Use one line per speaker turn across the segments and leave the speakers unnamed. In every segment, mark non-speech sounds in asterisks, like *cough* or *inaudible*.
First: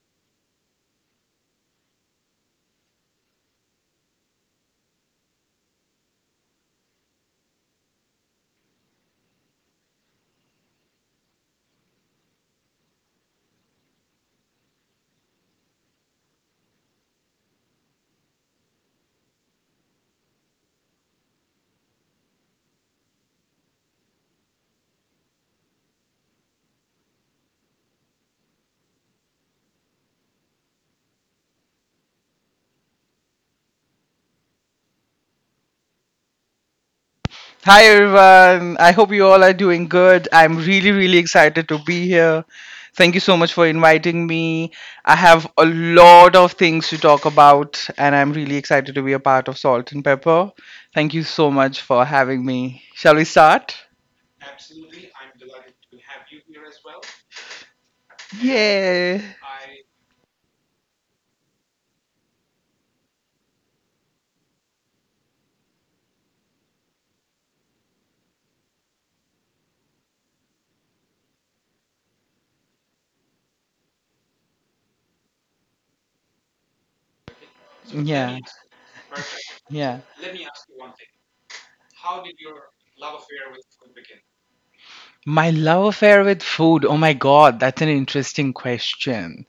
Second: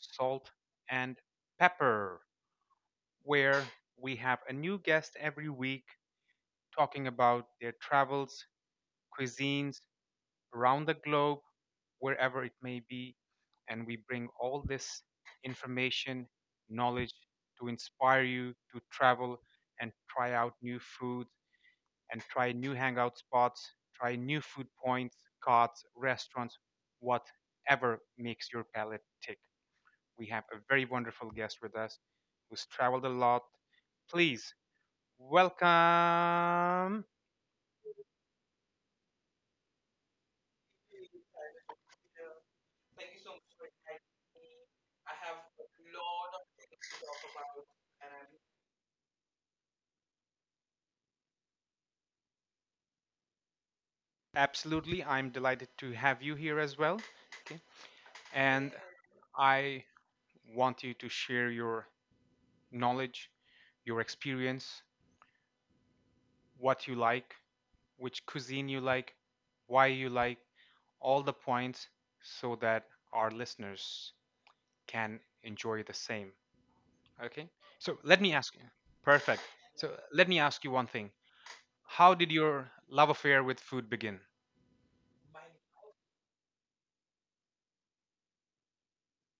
Salt and Pepper, where we have a new guest every week talking about their travels, cuisines around the globe, wherever it may be. And we bring all this information, knowledge to inspire you to travel and try out new foods and try new hangout spots, try new food points, carts, restaurants, whatever makes your palate tick. We have a very wonderful guest with us who's traveled a lot. Please welcome.
Hi everyone. I hope you all are doing good. I'm really excited to be here. Thank you so much for inviting me. I have a lot of things to talk about, and I'm really excited to be a part of Salt and Pepper. Thank you so much for having me. Shall we start?
Absolutely, I'm delighted to have you here as well. Okay. And
Yeah.
I want you to share your knowledge, your experience, what you like, which cuisine you like, why you like, all the points so that our listeners can enjoy the same. Okay? So let
Yeah.
me ask you. Perfect.
Yeah.
So let me ask you one thing. How did your love affair with food begin?
My love affair with food. Oh my god, that's an interesting question.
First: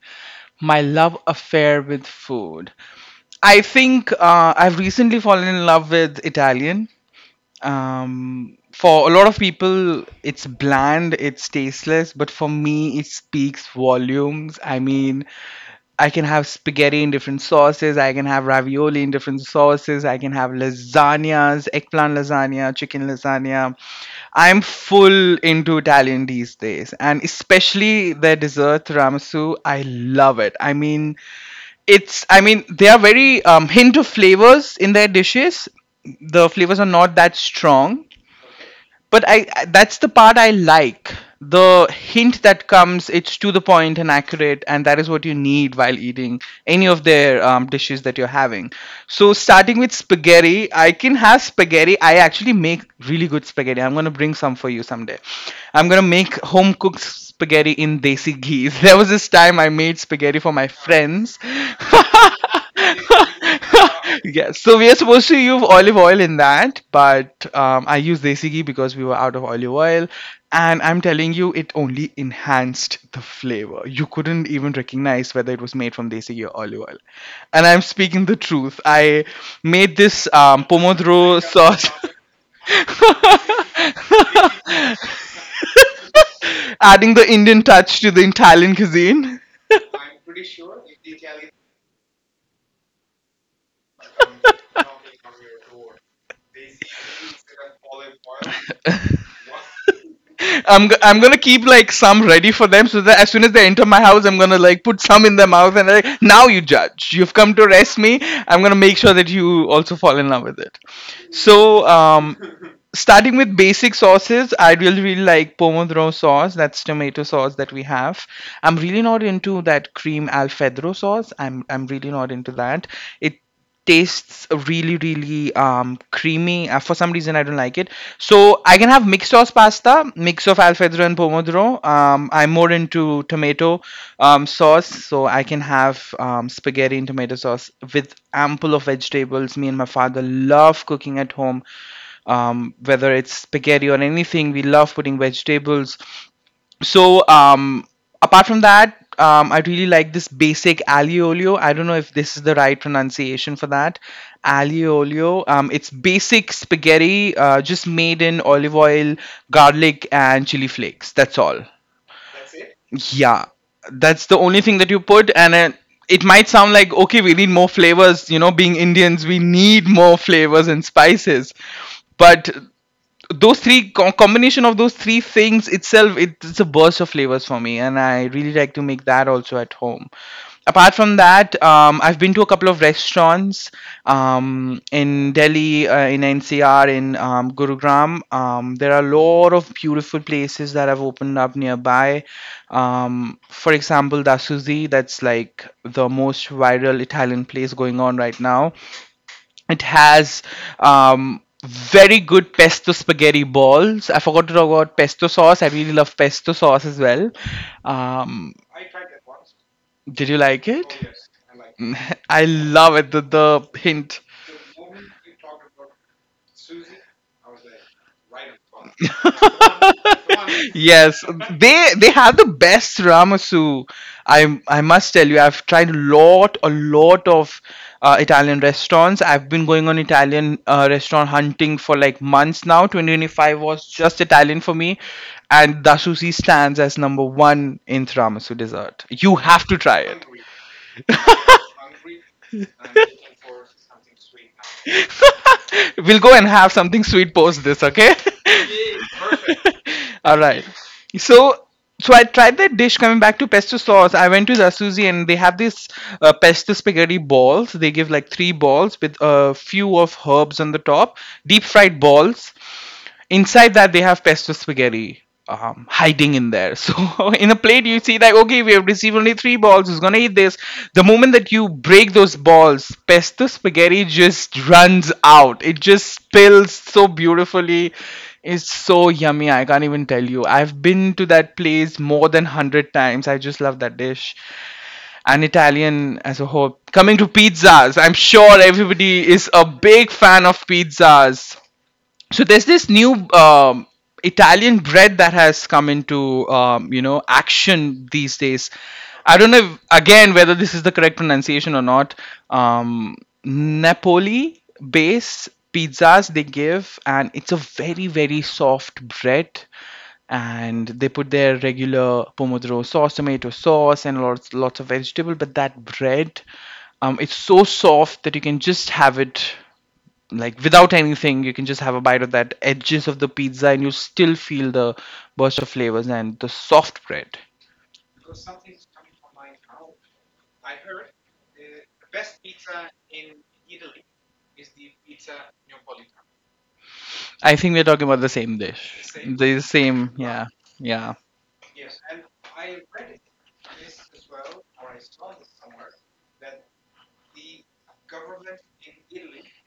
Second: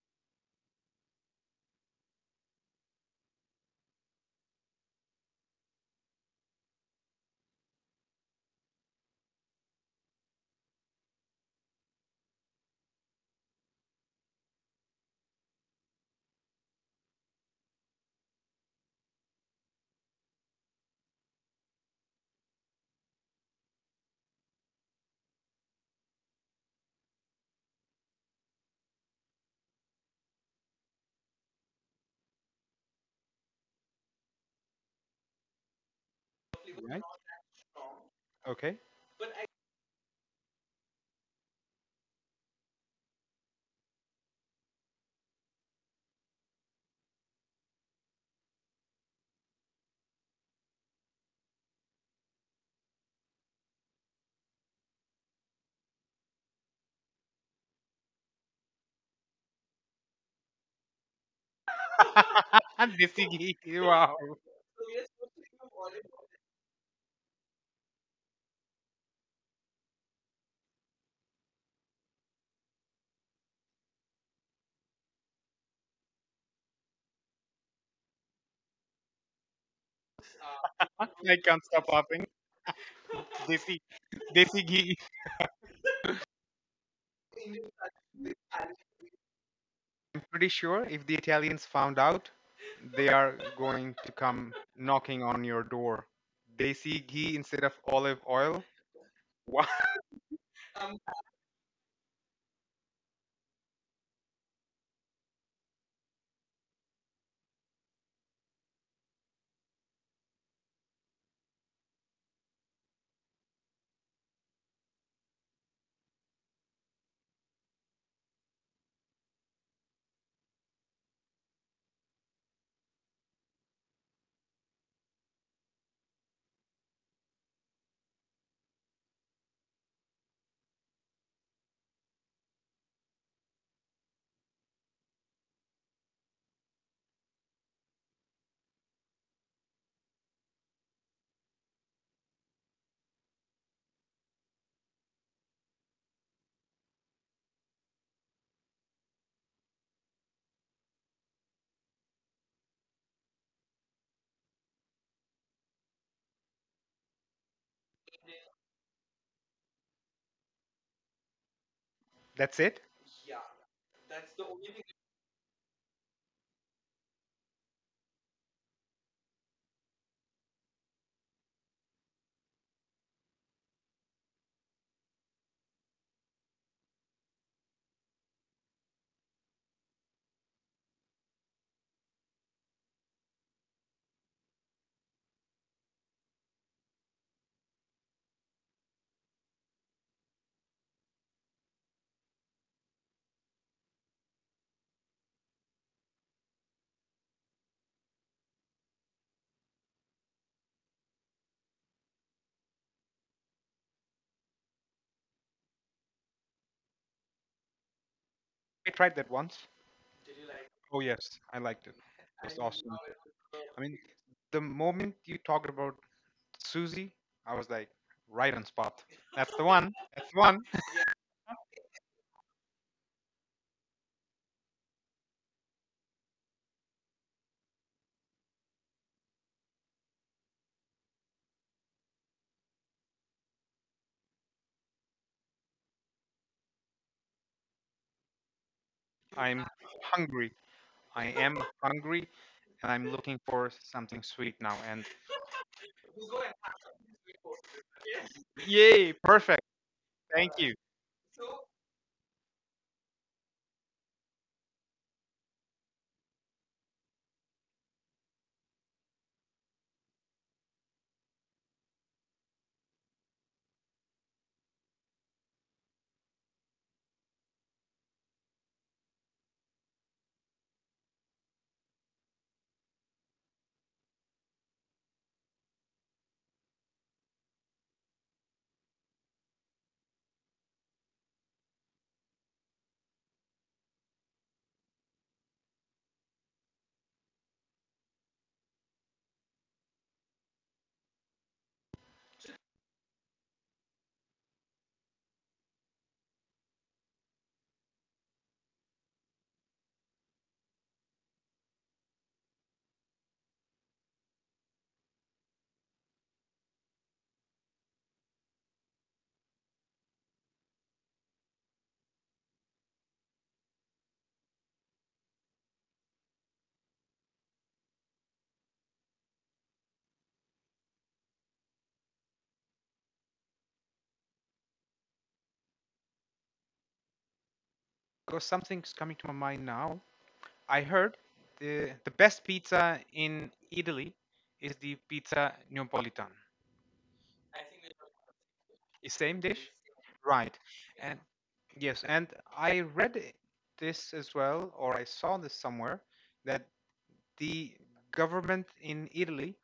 My love affair with food. I think I've recently fallen in love with Italian. For a lot of people it's bland, it's tasteless, but for me it speaks volumes. I mean, I can have spaghetti in different sauces, I can have ravioli in different sauces, I can have lasagnas, eggplant lasagna, chicken lasagna. I'm full into Italian these days, and especially their dessert tiramisu, I love it. I mean, it's, I mean, they are very hint of flavors in their dishes. The flavors are
Right?
not that strong,
Okay.
but I, that's the part I like. The hint that comes, it's to the point and accurate, and that is what you need while eating any of their dishes that you're having. So starting with spaghetti, I can have spaghetti. I actually make really good spaghetti. I'm going to bring some for you someday. I'm going to make home cooked spaghetti in desi ghee. *laughs* There was this time I made spaghetti for my friends.
*laughs* Desi ghee. Wow.
*laughs* Yeah, so we are supposed to use olive oil in that, but I used desi ghee because we were out of olive oil, and I'm telling you, it only enhanced the flavor. You couldn't even recognize whether it was made from desi ghee or olive oil. And I'm speaking the truth. I made this
I
pomodoro
can't stop
sauce.
laughing. Desi, desi ghee.
*laughs* Adding the Indian touch to the Italian cuisine.
Pretty sure if the Italians found out, they are going to come knocking on your door. They see ghee instead of olive oil. What?
I'm gonna keep like some ready for them so that as soon as they enter my house, I'm gonna like put some in their mouth and like now you judge. You've come to arrest me. I'm gonna make sure that you also fall in love with it. So um, Starting with basic sauces, I really like pomodoro sauce. That's tomato sauce that we have. I'm really not into that cream alfredo sauce. I'm really not into that. It tastes really creamy. For some reason, I don't like it. So I can have mixed sauce pasta, mix of alfredo and pomodoro. I'm more into tomato sauce, so I can have spaghetti and tomato sauce with ample of vegetables. Me and my father love cooking at home, whether it's spaghetti or anything. We love putting vegetables. So um, Apart from that, I really like this basic aglio olio. I don't know if this is the right pronunciation for that. Aglio olio. It's basic spaghetti, just made in olive oil, garlic, and chili flakes. That's all.
*laughs* That's it.
Yeah, that's the only thing that you put, and it might sound like okay, we need more flavors. You know, being Indians, we need more flavors and spices. But those three combination of those three things itself, it's a burst of flavors for me, and I really like to make that also at home. Apart from that, I've been to a couple of restaurants, in Delhi, in NCR, in Gurugram. There are a lot of beautiful places that have opened up nearby, for example Dasuzi. That's like the most viral Italian place going on right now. It has very good pesto spaghetti balls. I forgot to talk about pesto sauce. I really love pesto sauce as well. Um,
I tried that once.
did you like
Oh
it?
yes, I liked it.
*laughs* I
It's awesome.
love it. The
I mean,
hint.
the moment you talked about Susie, I was like, right on spot.
*laughs*
That's the one. That's the one.
*laughs* Yes, they have the best tiramisu. I must tell you, I've tried a lot of Italian restaurants. I've been going on Italian restaurant hunting for like months now. 2025 was just Italian for me, and Dasusi stands as number one in tiramisu dessert. You
I'm
have to try it.
hungry. I am hungry, and I'm looking for something sweet now. And
*laughs* We'll go and have something sweet post this, okay?
yay,
*laughs*
perfect.
All
Thank
right.
you.
So so I tried that dish. Coming back to pesto sauce, I went to Zasuzi and they have this pesto spaghetti balls. They give like three balls with a few of herbs on the top, deep fried balls. Inside that they have pesto spaghetti hiding in there. *laughs* So in a plate you see like okay we have received only three balls. Who's gonna eat this? The moment that you break those balls, pesto spaghetti just runs out. It just spills so beautifully, is so yummy. I can't even tell you. I've been to that place more than 100 times. I just love that dish. And Italian as a whole. Coming to pizzas, I'm sure everybody is a big fan of pizzas. So there's this new Italian bread that has come into you know action these days. I don't know if, again, whether this is the correct pronunciation or not. Um, Napoli based pizzas they give, and it's a very soft bread. And they put their regular pomodoro sauce, tomato sauce, and lots of vegetable. But that bread, it's so soft that you can just have it, like without anything you can just have a bite of that edges of the pizza and you still feel the burst of flavors and the soft bread.
Because something's coming to my mind now. I heard the best pizza in Italy is the pizza Neapolitan.
I think we're talking about the same dish,
It's same
the
dish,
same, yeah.
right?
Yeah.
And yes, and I read this as well, or I saw this somewhere that the government in Italy,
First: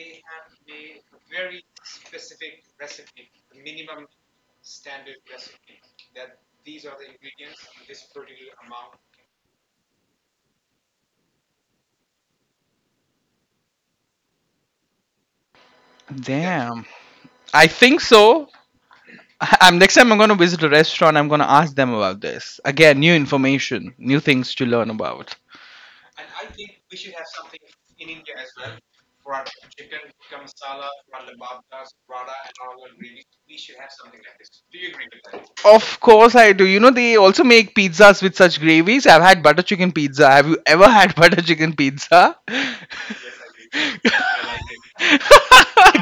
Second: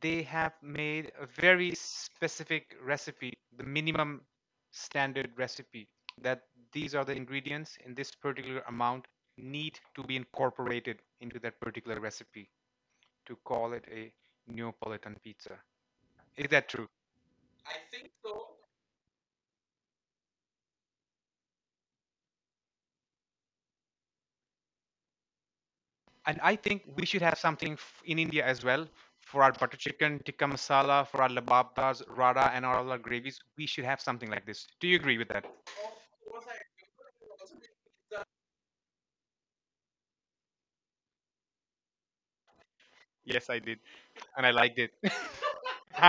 they have made a very specific recipe, the minimum standard recipe, that these are the ingredients in this particular amount need to be incorporated into that particular recipe to call it a Neapolitan pizza. Is that
Damn.
true?
I think so. *laughs* I'm, next time I'm gonna visit a restaurant, I'm gonna ask them about this again. New information, new things to learn about.
And I think we should have something in India as well for our butter chicken, tikka masala, for our lababdas, rada, and all our gravies. We should have something like this. Do you agree with that?
Of course I do. You know they also make pizzas with such gravies. I've had butter chicken pizza. Have you ever had *laughs* butter chicken pizza? *laughs*
Yes, I did, and I liked it.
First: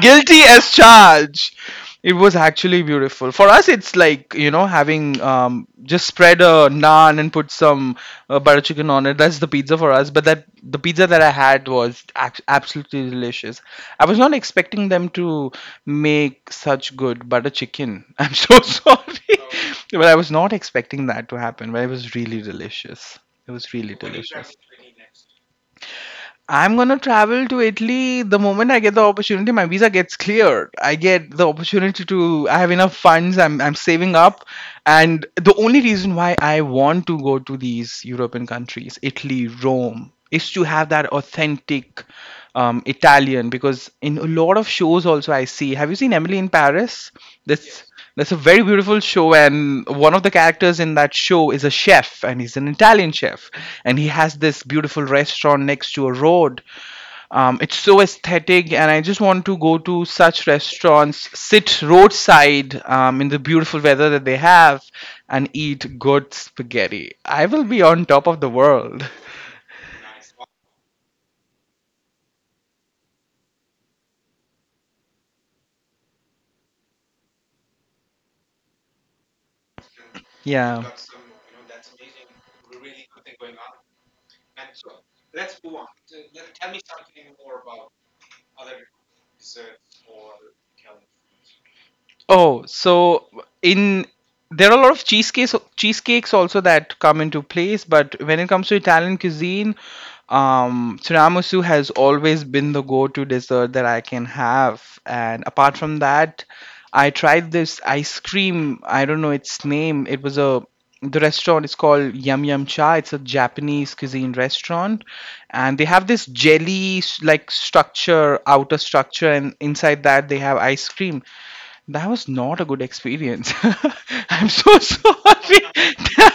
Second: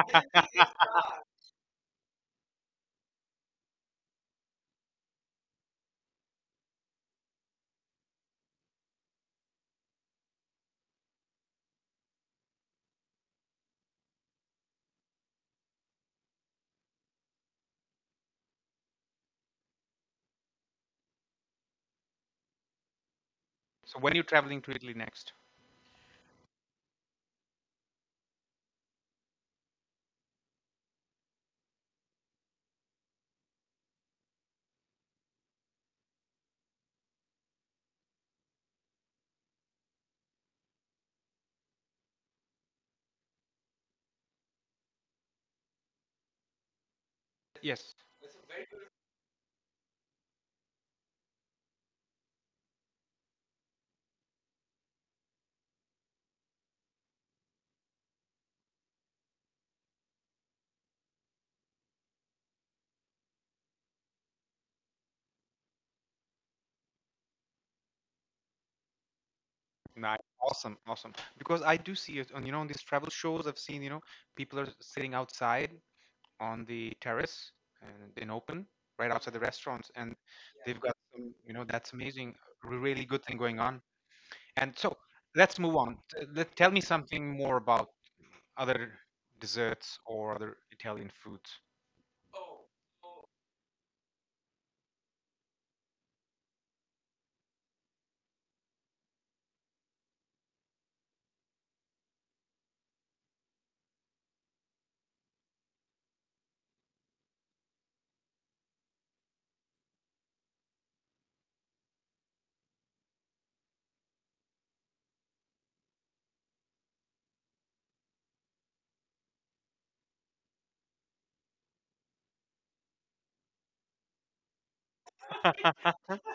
Guilty as charged. It was actually beautiful. For us, it's like you know having just spread a naan and put some butter chicken on it. That's the pizza for us. But that the pizza that I had was absolutely delicious. I was not expecting them to make such good butter chicken. *laughs* I'm so sorry, *laughs* but I was not expecting that to happen. But it was really delicious. It was really
So when you're
delicious.
traveling to Italy next,
I'm gonna travel to Italy the moment I get the opportunity. My visa gets cleared. I get the opportunity to. I have enough funds. I'm saving up, and the only reason why I want to go to these European countries, Italy, Rome, is to have that authentic Italian. Because in a lot of shows also I see. Have you seen Emily in Paris? This Yes.
yes,
That's a very beautiful show, and one of the characters in that show is a chef, and he's an Italian chef, and he has this beautiful restaurant next to a road. It's so aesthetic, and I just want to go to such restaurants, sit roadside in the beautiful weather that they have, and eat good spaghetti. I will be on top of the world. *laughs*
nice, awesome, awesome. Because I do see it on on these travel shows. I've seen people are sitting outside on the terrace and in open right outside the restaurants and yeah. They've
Yeah.
got some that's amazing, really good thing going on. And so let's move on, tell me something more about other desserts or other Italian foods.
Oh, so in there are a lot of cheesecakes also that come into place, but when it comes to Italian cuisine, tiramisu has always been the go-to dessert that I can have. And apart from that, I tried this ice cream. I don't know its name. It was a, the restaurant is called Yum Yum Cha. It's a Japanese cuisine restaurant, and they have this jelly like structure, outer structure, and inside that they have ice cream. That was not a good experience. *laughs* I'm so sorry. *laughs*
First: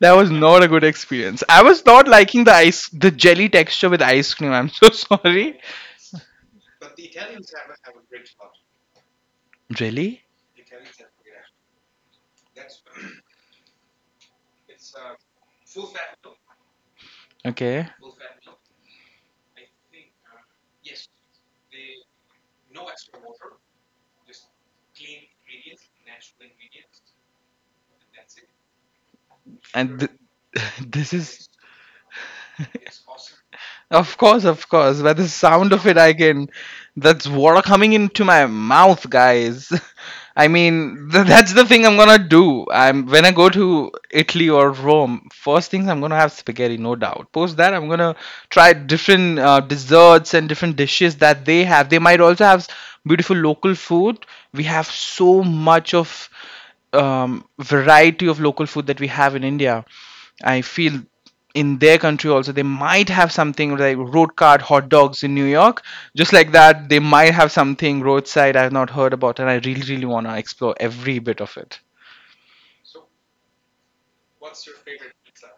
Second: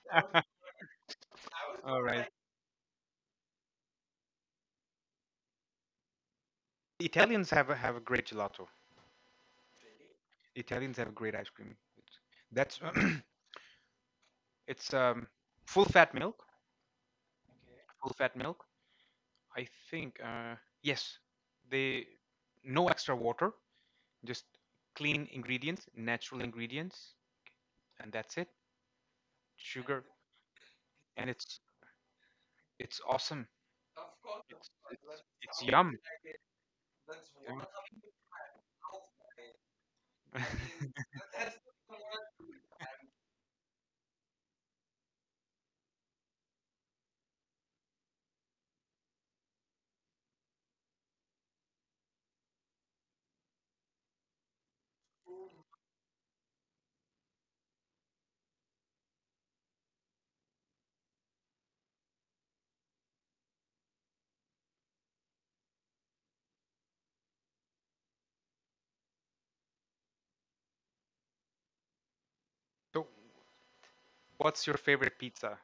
That was not a good experience. I was
All
not
right,
liking the jelly texture with ice cream. I'm so *laughs* sorry.
Italians have a great gelato.
Jelly?
Italians have a great ice cream. It's- that's *clears throat* It's full fat milk
Okay.
full fat milk. I think, yes, they no extra water. Just clean ingredients, natural ingredients, and that's it. Sugar,
And *laughs* this
and
is.
it's awesome.
Of course,
It's
of course. By
it's,
the
it's
sound of
yum.
it, I can. That's water coming into my mouth, guys. *laughs*
Yeah.
I mean, that's the thing I'm gonna do. I'm when I go to Italy or Rome, first things I'm gonna have spaghetti, no doubt. Post that I'm gonna try different desserts and different dishes that they have. They might also have beautiful local food. We have so much of variety of local food that we have in India. I feel in their country also they might have something like road cart hot dogs in New York. Just like that, they might have something roadside I've not heard about, and I really, really want to explore every bit of it.
*laughs* So, what's your favorite pizza?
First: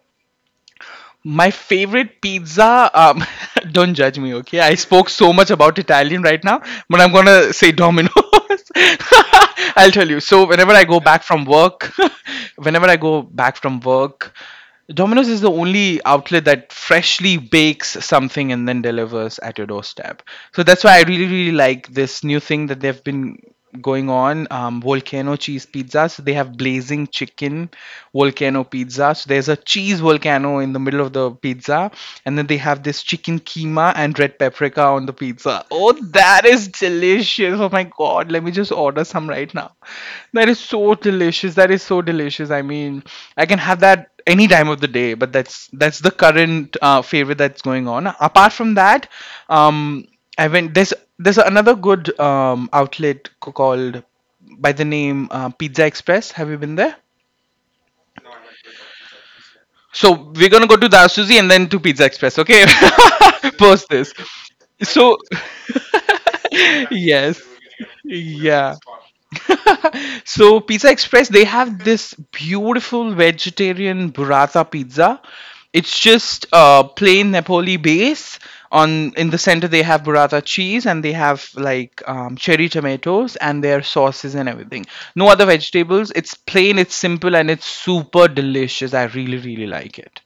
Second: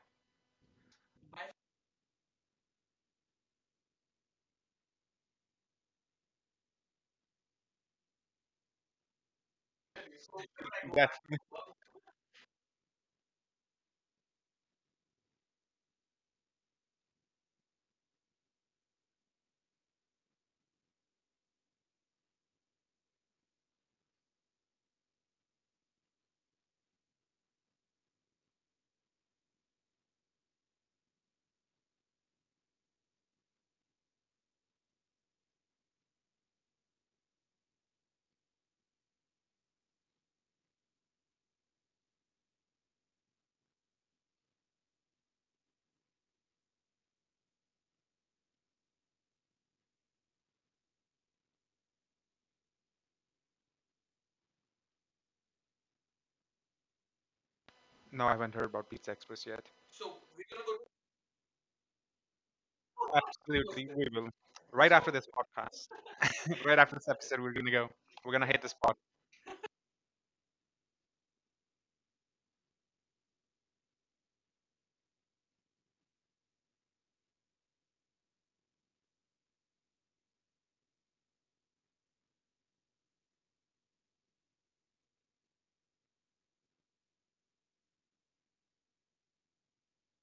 My favorite pizza. *laughs* Don't judge me, okay? I spoke so much about Italian right now, but I'm gonna say Domino's. *laughs* I'll tell you. So whenever I go
That
back from work, *laughs* whenever I go back from work, Domino's is the only outlet that freshly bakes something and then delivers at your doorstep. So that's why I really, really like this new thing that they've been going on, volcano cheese pizzas. They have blazing chicken volcano pizza. So there's a cheese volcano in the middle of the pizza, and then they have this chicken keema and red paprika on the pizza. Oh, that is delicious. Oh my god, let me just order some right now. That is so delicious. That is so delicious. I mean, I can have that any time of the day, but that's the current favorite that's going on. Apart from that, um I went, there's another good outlet called by the name Pizza Express. Have you been there?
No, I haven't heard about Pizza Express yet.
So we're gonna go to Dasuzi and then to Pizza Express, okay? *laughs*
Absolutely,
Post
we
this.
will. Right after
So,
this podcast,
*laughs*
*laughs* right after this
yes,
episode, we're gonna go. We're gonna hit this
yeah.
spot.
*laughs* So, Pizza Express, they have this beautiful vegetarian burrata pizza. It's just plain Napoli base. On in the center, they have burrata cheese and they have like, cherry tomatoes and their sauces and everything. No other vegetables. It's plain, it's simple, and it's super delicious. I really, really like it.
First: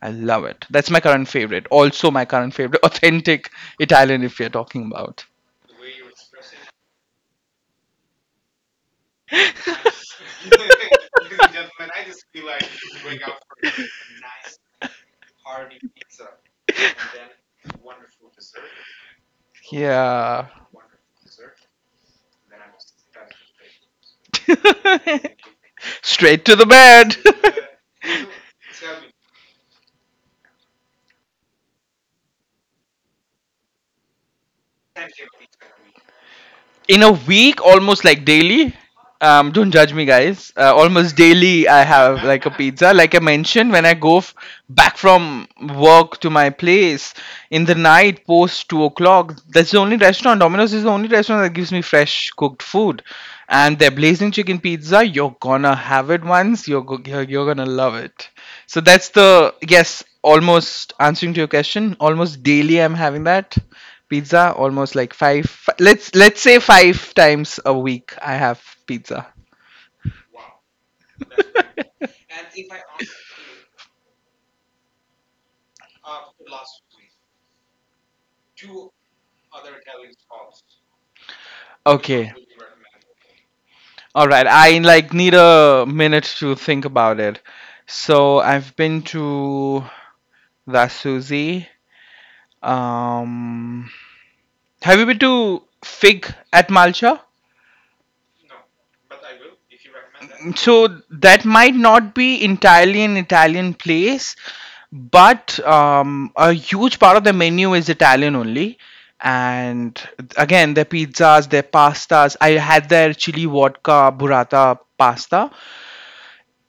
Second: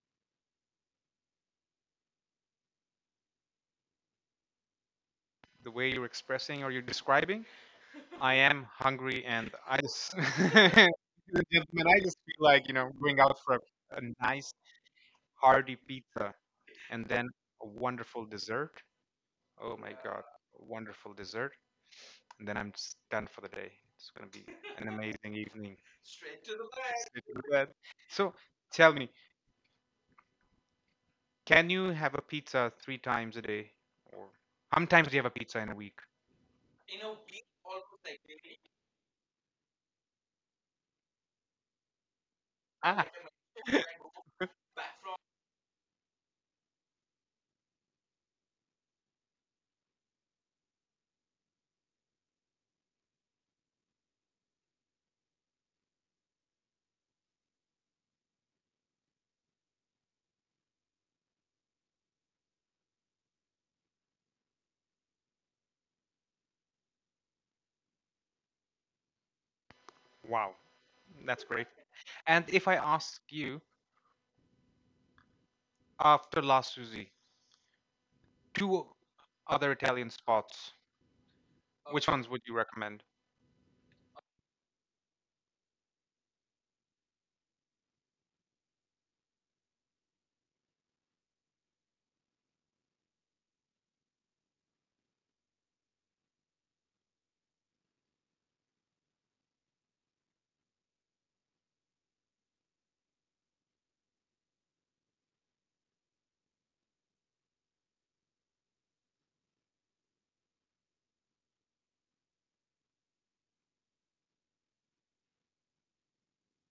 I love it. That's my current favorite. Also, my current favorite *laughs* authentic Italian, if we are talking about.
The way you're expressing or you're describing, I am hungry, and I just, *laughs* gentlemen, I just feel like going out for a nice hearty pizza, and then a wonderful dessert. Oh my god,
Yeah.
a wonderful dessert, and then I'm just done for the day. It's gonna be an amazing evening.
*laughs*
Straight
Straight
to
to the bed.
the bed. So tell me,
*laughs*
can you have a pizza three times a day, or how many times do you have a pizza in a week?
In a week, almost like daily. Don't judge me, guys. Almost daily I have like a pizza.
Ah,
Like I mentioned, when I go back from work to my place in the night post 2 o'clock, that's the only restaurant. Domino's is the only restaurant that gives me fresh cooked food. And their blazing chicken pizza, you're gonna have it once you're gonna love it. So that's the, yes, almost answering to your question, almost daily I'm having that pizza, almost like five. Let's say five times a week I have pizza.
wow, that's great. And
*laughs*
if I ask you, after last Tuesday, two other Italian spots, which ones
Okay.
would you recommend?
All right, I like need a minute to think about it. So I've been to the Suzy. Um, have you been to Fig at Malcha? That. So that might not be entirely an Italian place, but a huge part of the menu is Italian only. And again, their pizzas, their pastas. I had their chili vodka burrata pasta,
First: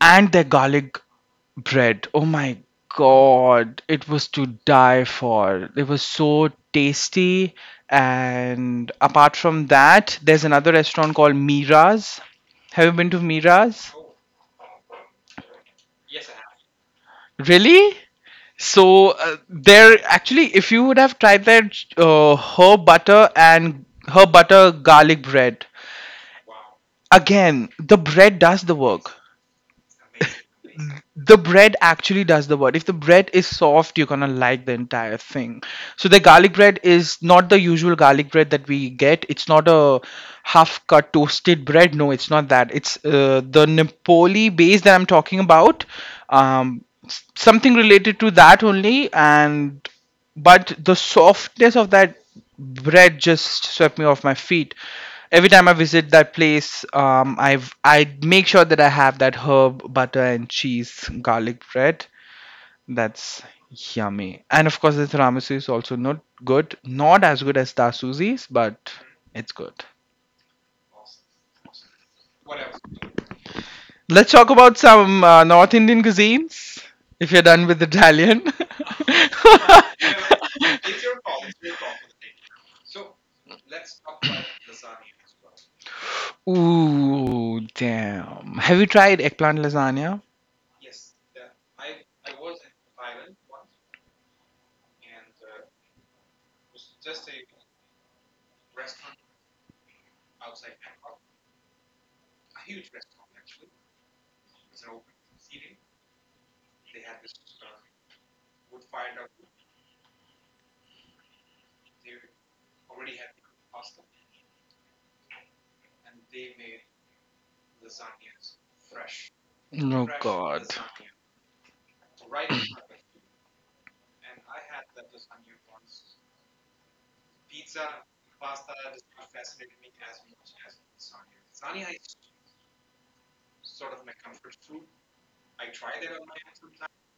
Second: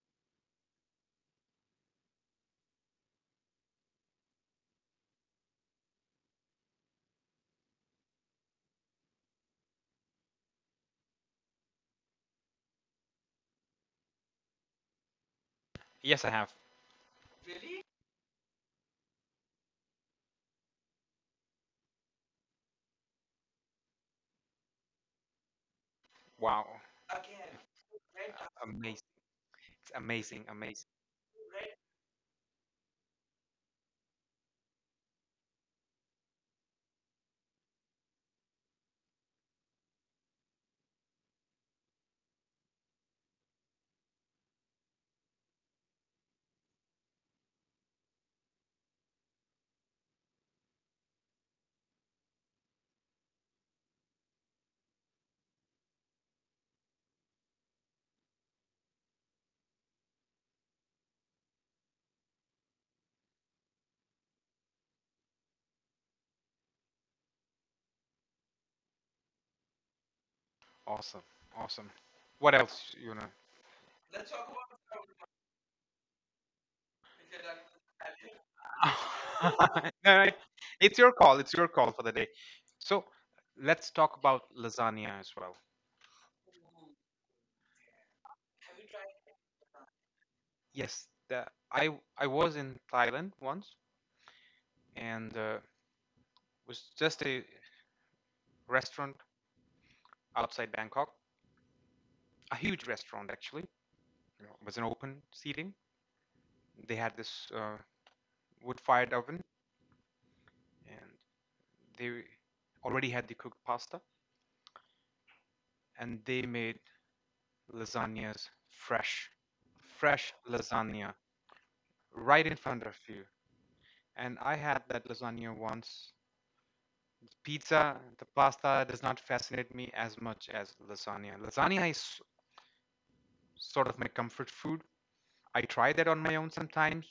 and their garlic bread. Oh my god, it was to die for. It was so tasty. And apart from that, there's another restaurant called Mira's. Have you been to Mira's?
Yes, I have.
Really? So there actually, if you would have tried their herb butter and herb butter garlic bread,
Wow.
again, the bread does the
Amazing.
work.
Amazing. Amazing.
The bread actually does the word. If the bread is soft, you're gonna like the entire thing. So the garlic bread is not the usual garlic bread that we get. It's not a half cut toasted bread. No, it's not that. It's the Nepali base that I'm talking about. Something related to that only, and but the softness of that bread just swept me off my feet. Every time I visit that place, I make sure that I have that herb butter and cheese garlic bread. That's yummy. And of course the tiramisu is also not good, not as good as Dasuzi's, but it's good.
Awesome. Awesome. What else you know?
Let's talk about some North Indian cuisines, if you're done with Italian.
*laughs* No, no, it's your call. It's your call for the day.
*laughs*
So let's talk about lasagna as well.
Ooh, damn. Have you tried eggplant lasagna?
Yes, I I was in Thailand once and was just a restaurant outside Bangkok, a huge restaurant actually. It was an open seating. They had this wood fired oven, and they already had the cooked pasta and they made lasagnas fresh,
Oh
fresh
god.
lasagna right in front of you. And I had that lasagna once. Pizza, the pasta does not fascinate me as much as lasagna. Lasagna is sort of my comfort food. I try that on my own sometimes,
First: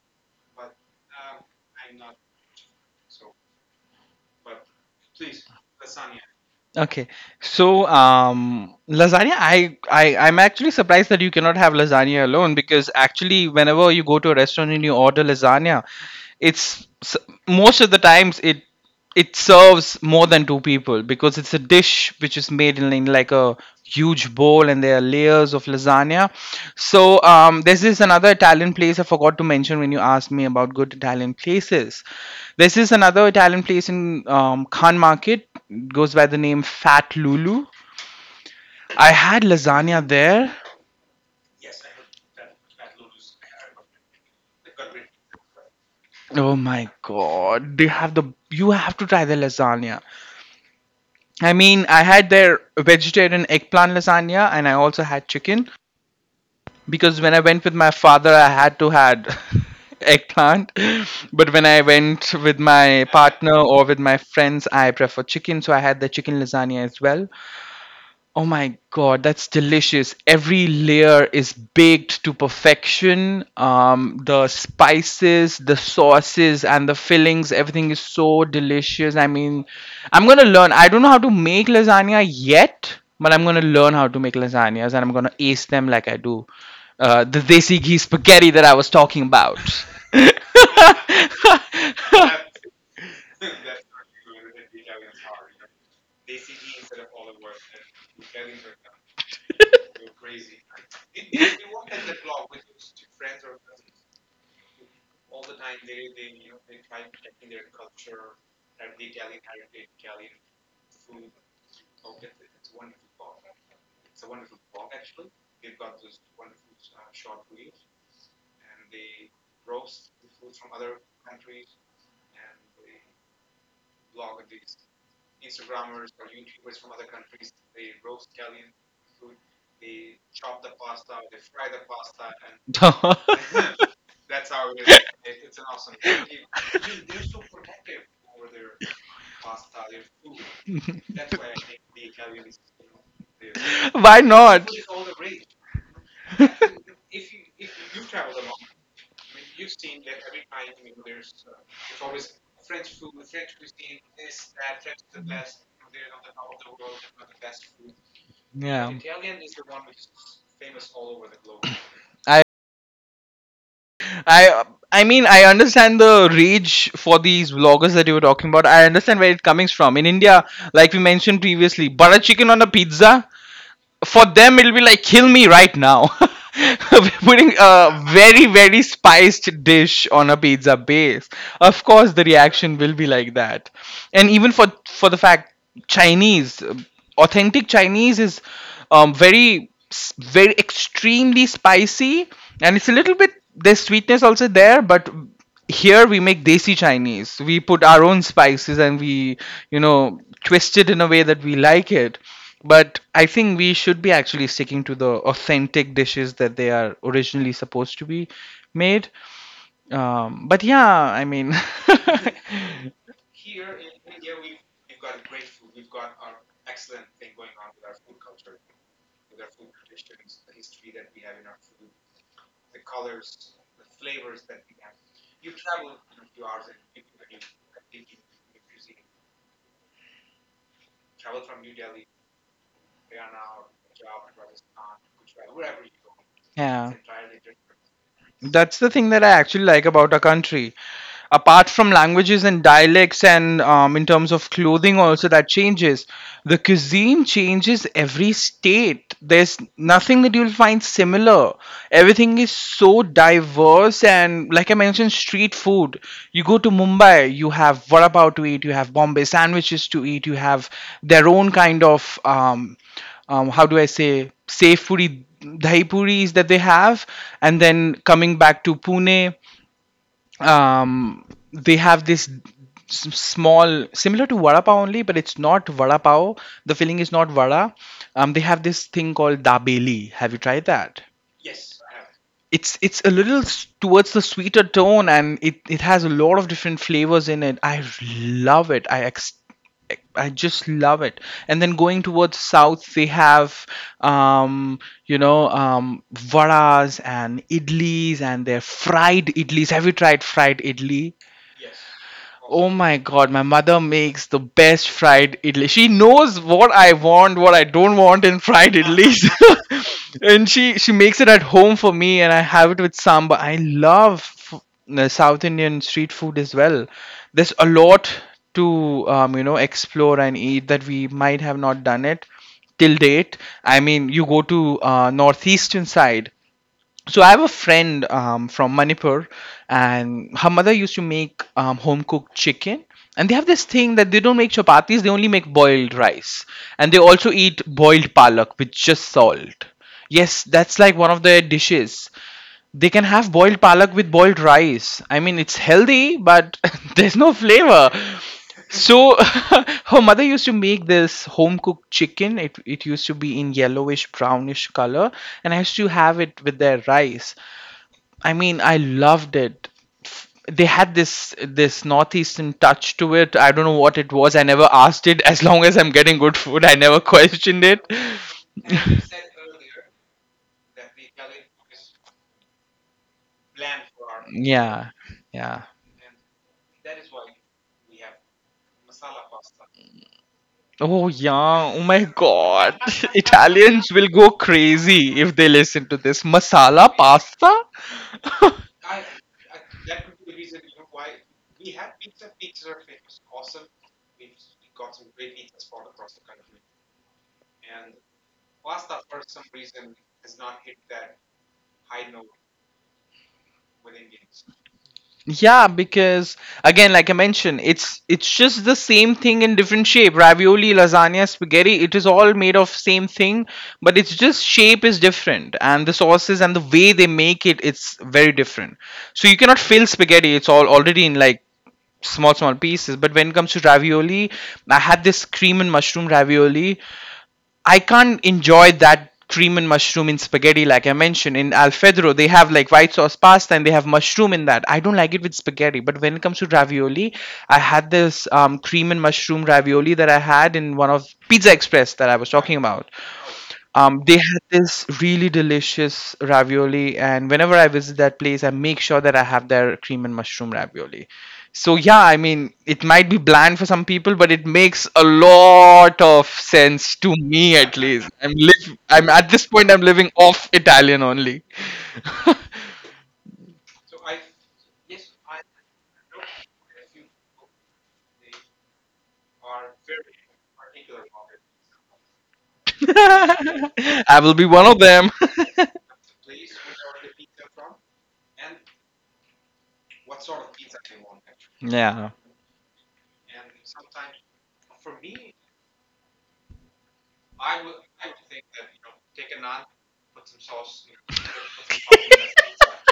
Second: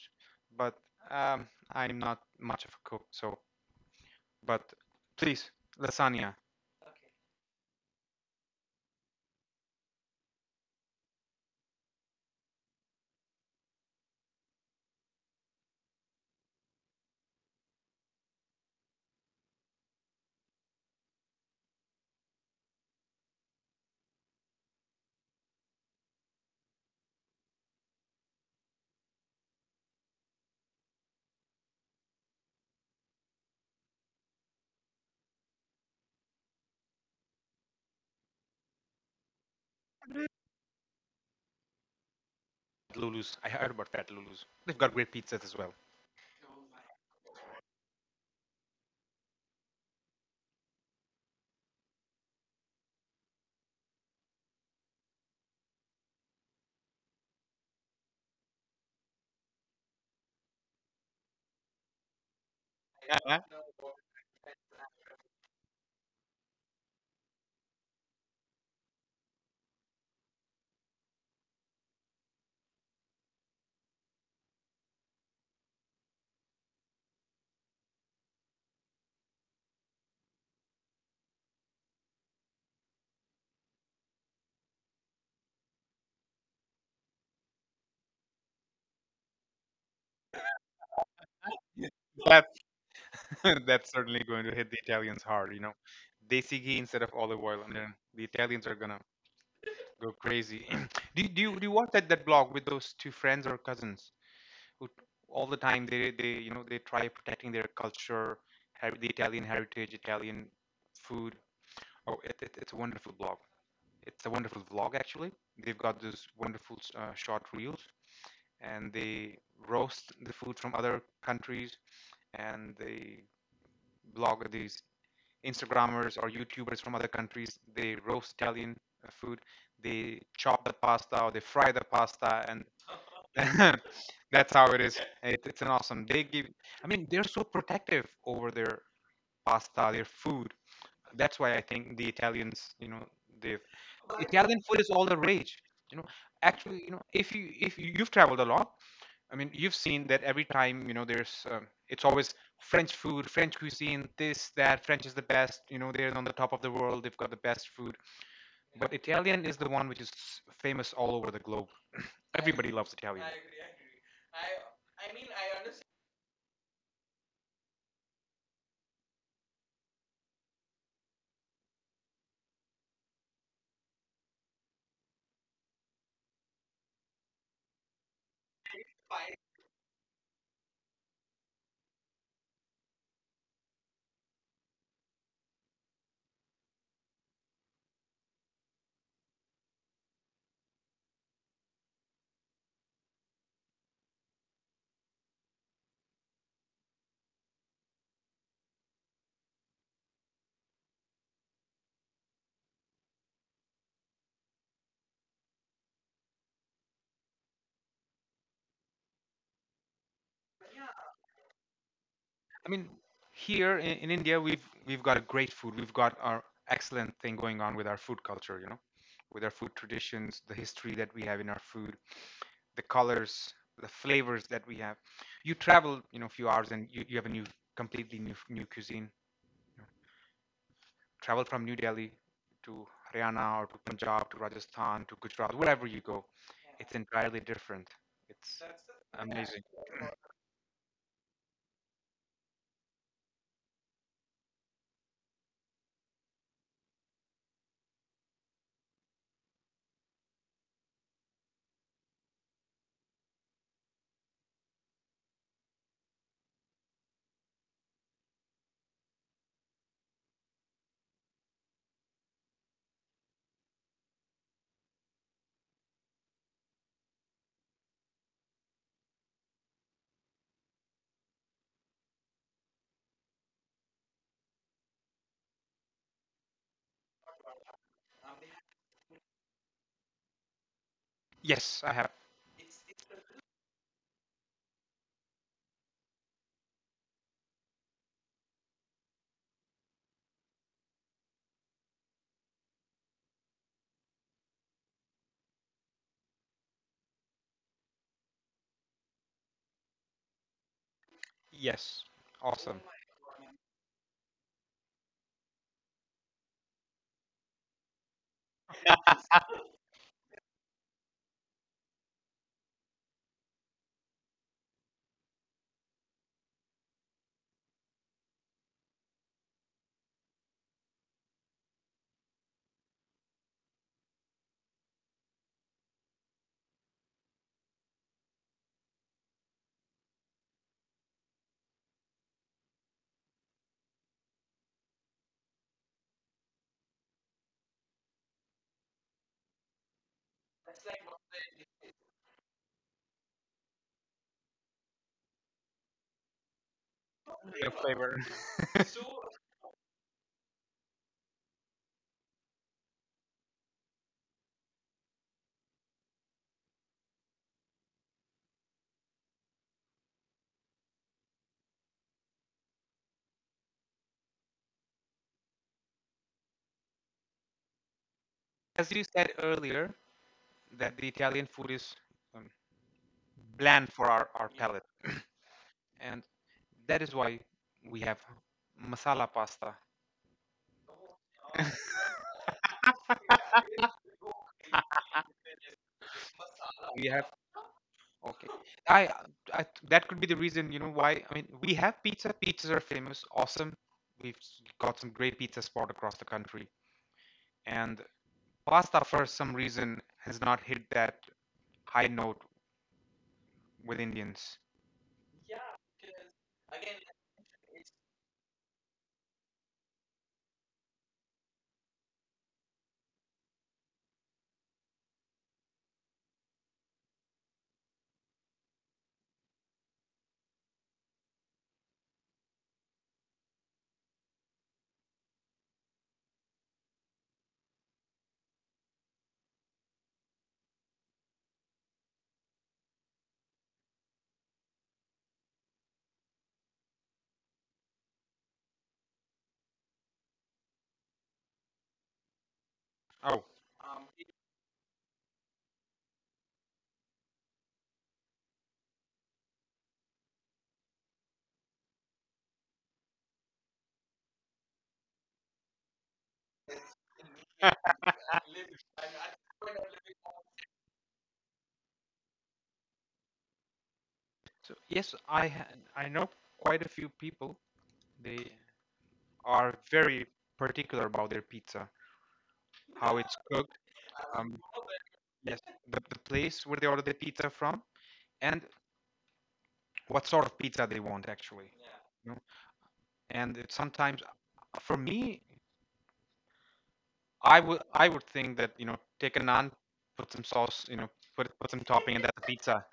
but um, I'm not much of a cook. So, but please, lasagna,
Okay, so lasagna. I'm actually surprised that you cannot have lasagna alone, because actually, whenever you go to a restaurant and you order lasagna, it's s- most of the times it serves more than two people, because it's a dish which is made in like a huge bowl and there are layers of lasagna. So there's this another Italian place I forgot to mention when you asked me about good Italian places. This is another Italian place in, Khan Market, goes by the name Fat Lulu. I had lasagna there.
Lulu's. I heard about that Lulu's. They've got great pizzas as well.
Oh my god, they have the, you have to try the lasagna. I mean, I had their vegetarian eggplant lasagna and I also had chicken, because when I went with my father, I had to had *laughs* eggplant. But when I went with my
Yeah,
partner or with my friends, I prefer chicken, so I had the chicken lasagna as well. Oh my God, that's delicious. Every layer is baked to perfection. The spices, the sauces, and the fillings, everything is so delicious. I mean, I'm gonna learn. I don't know how to make lasagna yet, but I'm gonna learn how to make lasagnas and I'm gonna ace them like I do. The desi ghee spaghetti that I was talking about. *laughs* *laughs*
that *laughs* that's certainly going to hit the Italians hard. Desi ghee instead of olive oil, and then the Italians are gonna go crazy. *clears throat* Do you watch that blog with those two friends or cousins, who all the time they, they try protecting their culture, the Italian heritage, Italian food. Oh, it's a wonderful blog. It's a wonderful vlog actually. They've got those wonderful short reels, and they roast the food from other countries, and they blog these Instagrammers or YouTubers from other countries. They roast Italian food. They chop the pasta or they fry the pasta, and *laughs* that's how it is. It's an awesome. They give. I mean, they're so protective over their pasta, their food. That's why I think the Italians, they have
Why
Italian
not?
food is all the rage. You know, actually, if you- you've traveled a lot. I mean, you've seen that every time, there's, it's always French food, French cuisine, this, that, French is the best, they're on the top of the world, they've got the best food.
Yeah.
But Italian is the one which is famous all over the globe.
I
Everybody loves Italian.
I I mean, I understand the rage for these vloggers that you were talking about. I understand where it coming from. In India, like we mentioned previously, butter chicken on a pizza, for them it'll be like, kill me right now. *laughs* We're putting a very very spiced dish on a pizza base. Of course the reaction will be like that. And even for the fact, Chinese authentic Chinese is, very extremely spicy, and it's a little bit, there's sweetness also there, but here we make desi Chinese, we put our own spices and we, you know, twist it in a way that we like it. But I think we should be actually sticking to the authentic dishes that they are originally supposed to be made. But yeah, I mean.
I mean, here in India, we've got a great food. We've got our excellent thing going on with our food culture, with our food traditions, the history that we have in our food. The colors, the flavors that we have. You travel, a few hours and you have a new, completely new cuisine. You know, travel from New Delhi to Haryana or to Punjab to Rajasthan to Gujarat, wherever you go,
*laughs*
it's
Yeah.
entirely different. It's
That's the thing that I
amazing.
actually like about our country. Apart from languages and dialects, and in terms of clothing, also that changes. The cuisine changes every state. There's nothing that you'll find similar. Everything is so diverse, and like I mentioned, street food. You go to Mumbai, you have vada pav to eat, you have Bombay sandwiches to eat, you have their own kind of. How do I say, safe puri, dahi puris that they have, and then coming back to Pune, um, they have this small similar to vada pav only, but it's not vada pav. The filling is not vada. They have this thing called dabeli. Have you tried that?
Yes, I have.
It's a little towards the sweeter tone, and it has a lot of different flavors in it. Love it i ex- I just love it. And then going towards south, they have, um, you know, vadas and idlis, and their fried idlis. Have you tried fried idli?
Yes,
Oh
awesome.
my god, my mother makes the best fried idli. She knows what I want, what I don't want in fried idlis. *laughs* And she makes it at home for me and I have it with sambar. South Indian street food as well. There's a lot to, you know, explore and eat that we might have not done it till date. I mean, you go to northeastern side. So I have a friend, from Manipur, and her mother used to make, home cooked chicken. And they have this thing that they don't make chapatis, they only make boiled rice. And they also eat boiled palak with just salt. Yes, that's like one of their dishes. They can have boiled palak with boiled rice. I mean, it's healthy, but *laughs* there's no
The
flavor.
flavor.
So *laughs* her mother used to make this home cooked chicken. It used to be in yellowish brownish color, and I used to have it with their rice. I mean, I loved it. They had this northeastern touch to it. I don't know what it was. I never asked it. As long as I'm getting good food, I never questioned it.
*laughs* As you
*laughs*
said earlier, that the Italian food is um, bland for our palate,
Yeah, yeah.
and that is why we have masala pasta.
Oh yeah, oh
*laughs*
my god. *laughs* Italians will go crazy if they listen to this. Masala
we have
pasta? *laughs*
Okay. I, I that could be the reason, why. I mean, we have pizza. Pizzas are famous, awesome. We've got some great pizza spot across the country. And pasta, for some reason, has not hit that high note with Indians.
Yeah, because again, like I mentioned, it's just the same thing in different shape. Ravioli, lasagna, spaghetti, it is all made of same thing, but it's just shape is different and the sauces and the way they make it, it's very different. So you cannot fill spaghetti, it's all already in like small small pieces. But when it comes to ravioli, I had this cream and mushroom ravioli. I can't enjoy that cream and mushroom in spaghetti like I mentioned. In Alfredo, they have like white sauce pasta and they have mushroom in that. I don't like it with spaghetti. But when it comes to ravioli, I had this cream and mushroom ravioli that I had in one of Pizza Express that I was talking about.
Oh,
They had this really delicious ravioli, and whenever I visit that place, I make sure that I have their cream and mushroom ravioli. So yeah, I mean, it might be bland for some people, but it makes a lot of sense to me. At
*laughs*
least I'm live I'm at this point, I'm living off Italian only. *laughs*
so yes, I know quite a few people. They are very particular about their pizza, how it's cooked.
I will be
Um,
one of them. *laughs*
yes, the place where they order the pizza from, and what sort of pizza they want actually.
Yeah.
And it sometimes, for me, I would think that take a naan, put some sauce, put some topping, and that's a pizza.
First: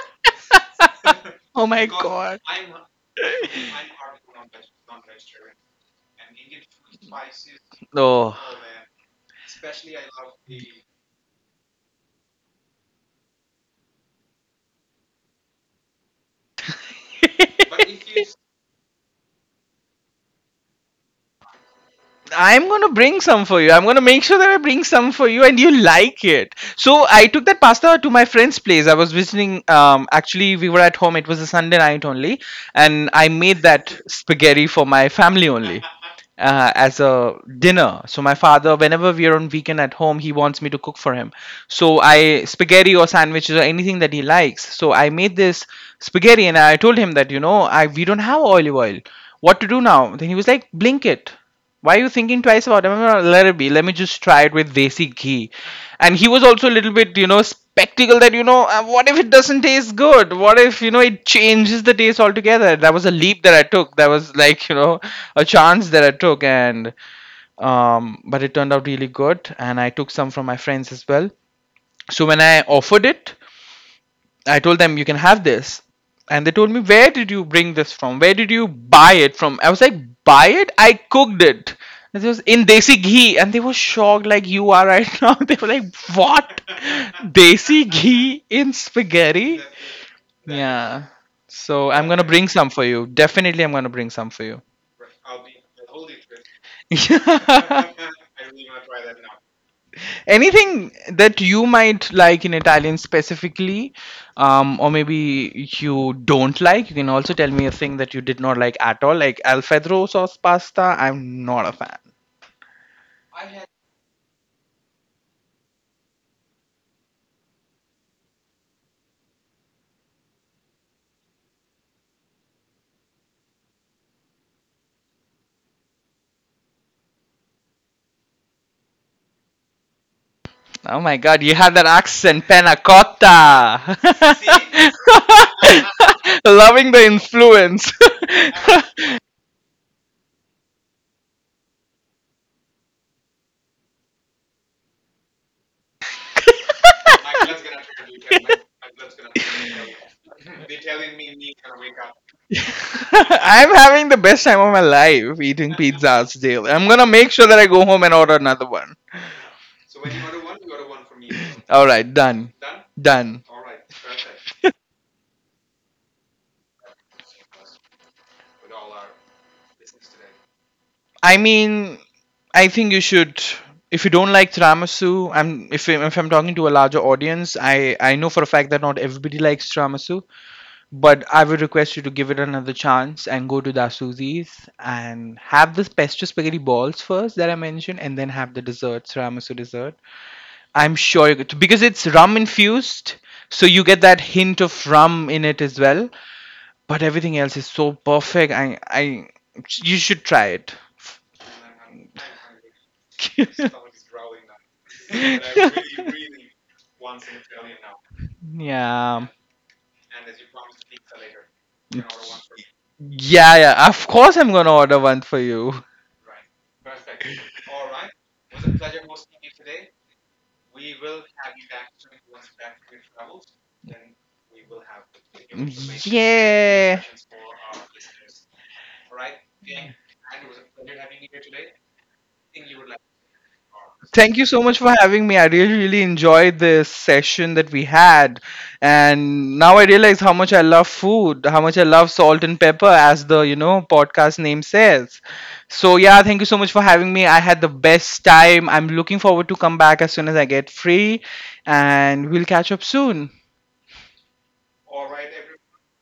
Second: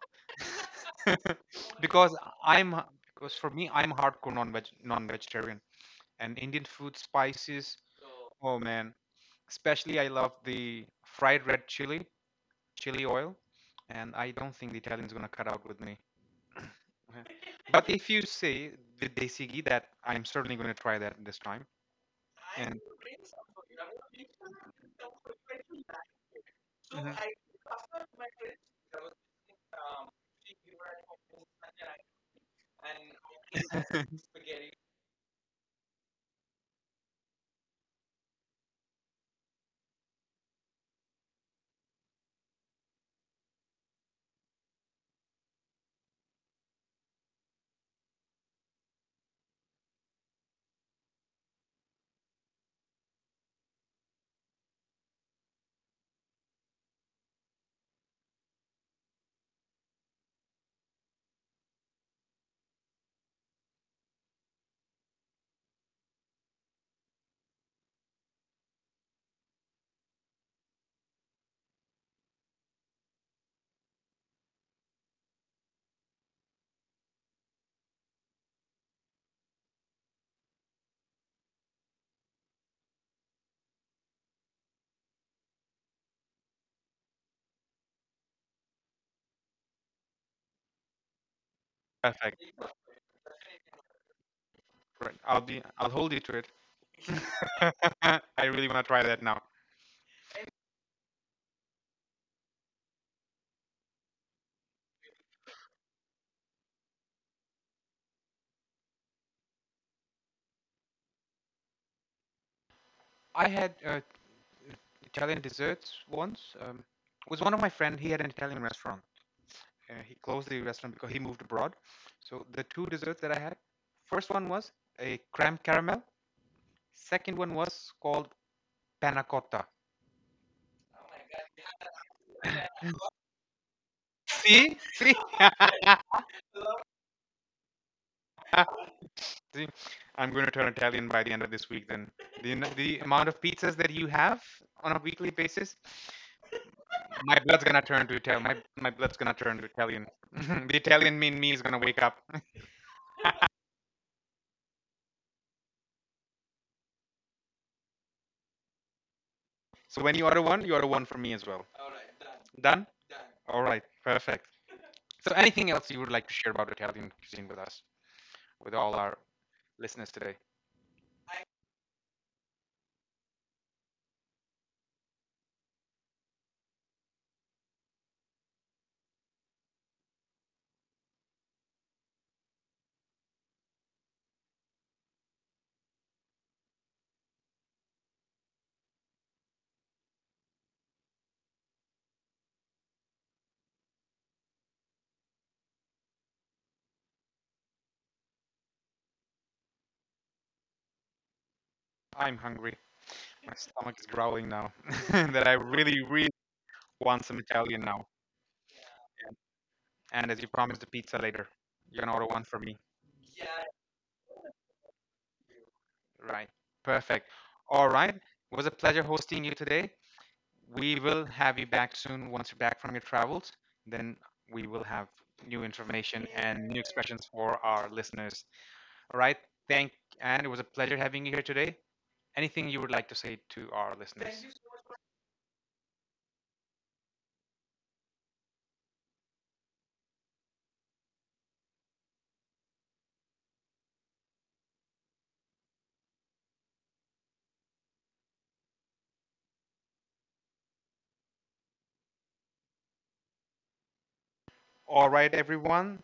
Oh
*laughs*
my
because
god.
i'm because for me I'm hardcore non-vegetarian, and Indian food spices,
No.
oh man, especially I love the fried red chili, chili oil, and I don't think the Italian's gonna cut out with me. *laughs* But if you
*laughs*
say the desi ghee, that I'm certainly gonna try that this time.
I'm
And
gonna bring some for you. I'm gonna make sure that I bring some for you, and you like it. So
Mhm.
I took that pasta to my friend's place. I was visiting. Actually, we were at home. It was a Sunday night only, and I made that spaghetti for my family only. As a dinner. So my father, whenever we are on weekend at home, he wants me to cook for him. So I spaghetti or sandwiches or anything that he likes. So I made this spaghetti, and I told him that, you know, I we don't have olive oil. What to do now? Then he was like, blink it, why are you thinking twice about it? Let it be. Let me just try it with desi ghee. And he was also a little bit, you know, spectacle that, you know, what if it doesn't taste good? What if, you know, it changes the taste altogether? That was a leap that I took. That was like, you know, a chance that I took. And, but it turned out really good. And I took some from my friends as well. So when I offered it, I told them you can have this. And they told me, "Where did you bring this from? Where did you buy it from?" I was like, "Buy it? I cooked it. This was in desi ghee." And they were shocked like you are right now. *laughs* They were like, "What?" *laughs* Desi ghee in spaghetti? That's, yeah. So I'm gonna
Perfect.
bring some for you. Definitely I'm gonna bring some for you.
Right. I'll be. I'll hold you to it.
*laughs* *laughs* I really.
*laughs* I really want to try that now.
Anything that you might like in Italian specifically, or maybe you don't like, you can also tell me a thing that you did not like at all. Like Alfredo sauce pasta, I'm not a fan.
I had Italian desserts once. It was one of my friend. He had an Italian restaurant. He closed the restaurant because he moved abroad. So the two desserts that I had, first one was a creme caramel. Second one was called panna cotta.
Oh my god, you have that accent,
*laughs*
penna cotta.
See, see. *laughs*
*laughs* Loving the influence.
See, I'm going to turn Italian by the end of this week. Then the amount of pizzas that you have on a weekly basis, my blood's gonna turn to Italian. My blood's gonna turn to Italian. *laughs* The Italian in me is gonna wake up.
*laughs* I'm having the best time of my life eating pizzas daily. I'm gonna make sure that I go home and order another one.
*laughs* So when you order one for me as well.
All right, done,
Done.
done.
All right. Perfect. So anything else you would like to share about Italian cuisine with us, with all our listeners today?
I mean, I think you should. If you don't like tiramisu, if I'm talking to a larger audience, I know for a fact that not everybody likes tiramisu, but I would request you to give it another chance and go to Dasuzi's and have the pesto spaghetti balls first that I mentioned, and then have the dessert, tiramisu dessert. I'm sure you could because it's rum infused, so you get that hint of rum in it as well. But everything else is so perfect. I you should try it.
I'm hungry. My stomach is
*laughs*
growling now. *laughs* That I really really want some Italian now.
Yeah.
And as you promised, the pizza later. You're
Yeah,
gonna order one for me.
yeah. Of course, I'm gonna order one for you.
Right. Perfect. All right. It was a pleasure hosting you today. We will have you back soon once you're back from your travels. Then we will have new information and new
Yeah.
expressions for our listeners. All right. Thank and it was a pleasure having you here today. Anything you would like to say to our
Thank
listeners?
you so much for having me. I really, really enjoyed this session that we had. And now I realize how much I love food, how much I love Salt and Pepper, as the, you know, podcast name says. So yeah, thank you so much for having me. I had the best time. I'm looking forward to come back as soon as I get free, and we'll catch up soon.
All right, everyone.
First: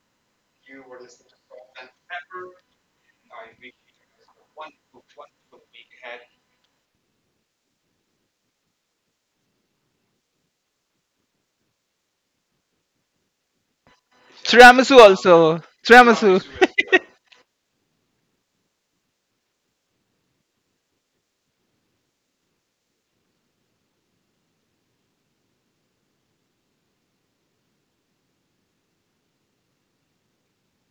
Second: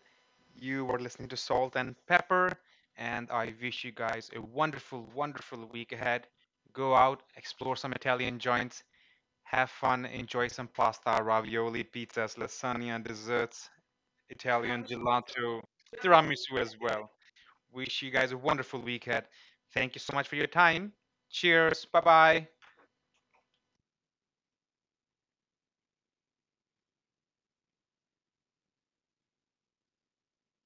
You were listening to Salt and Pepper, and I wish you guys a wonderful, wonderful week ahead. Go out, explore some Italian joints, have fun, enjoy some pasta, ravioli, pizzas, lasagna, desserts, Italian
Tiramisu also.
gelato,
Tiramisu.
tiramisu as well.
*laughs*
Wish you guys a wonderful weekend. Thank you so much for your time. Cheers. Bye bye.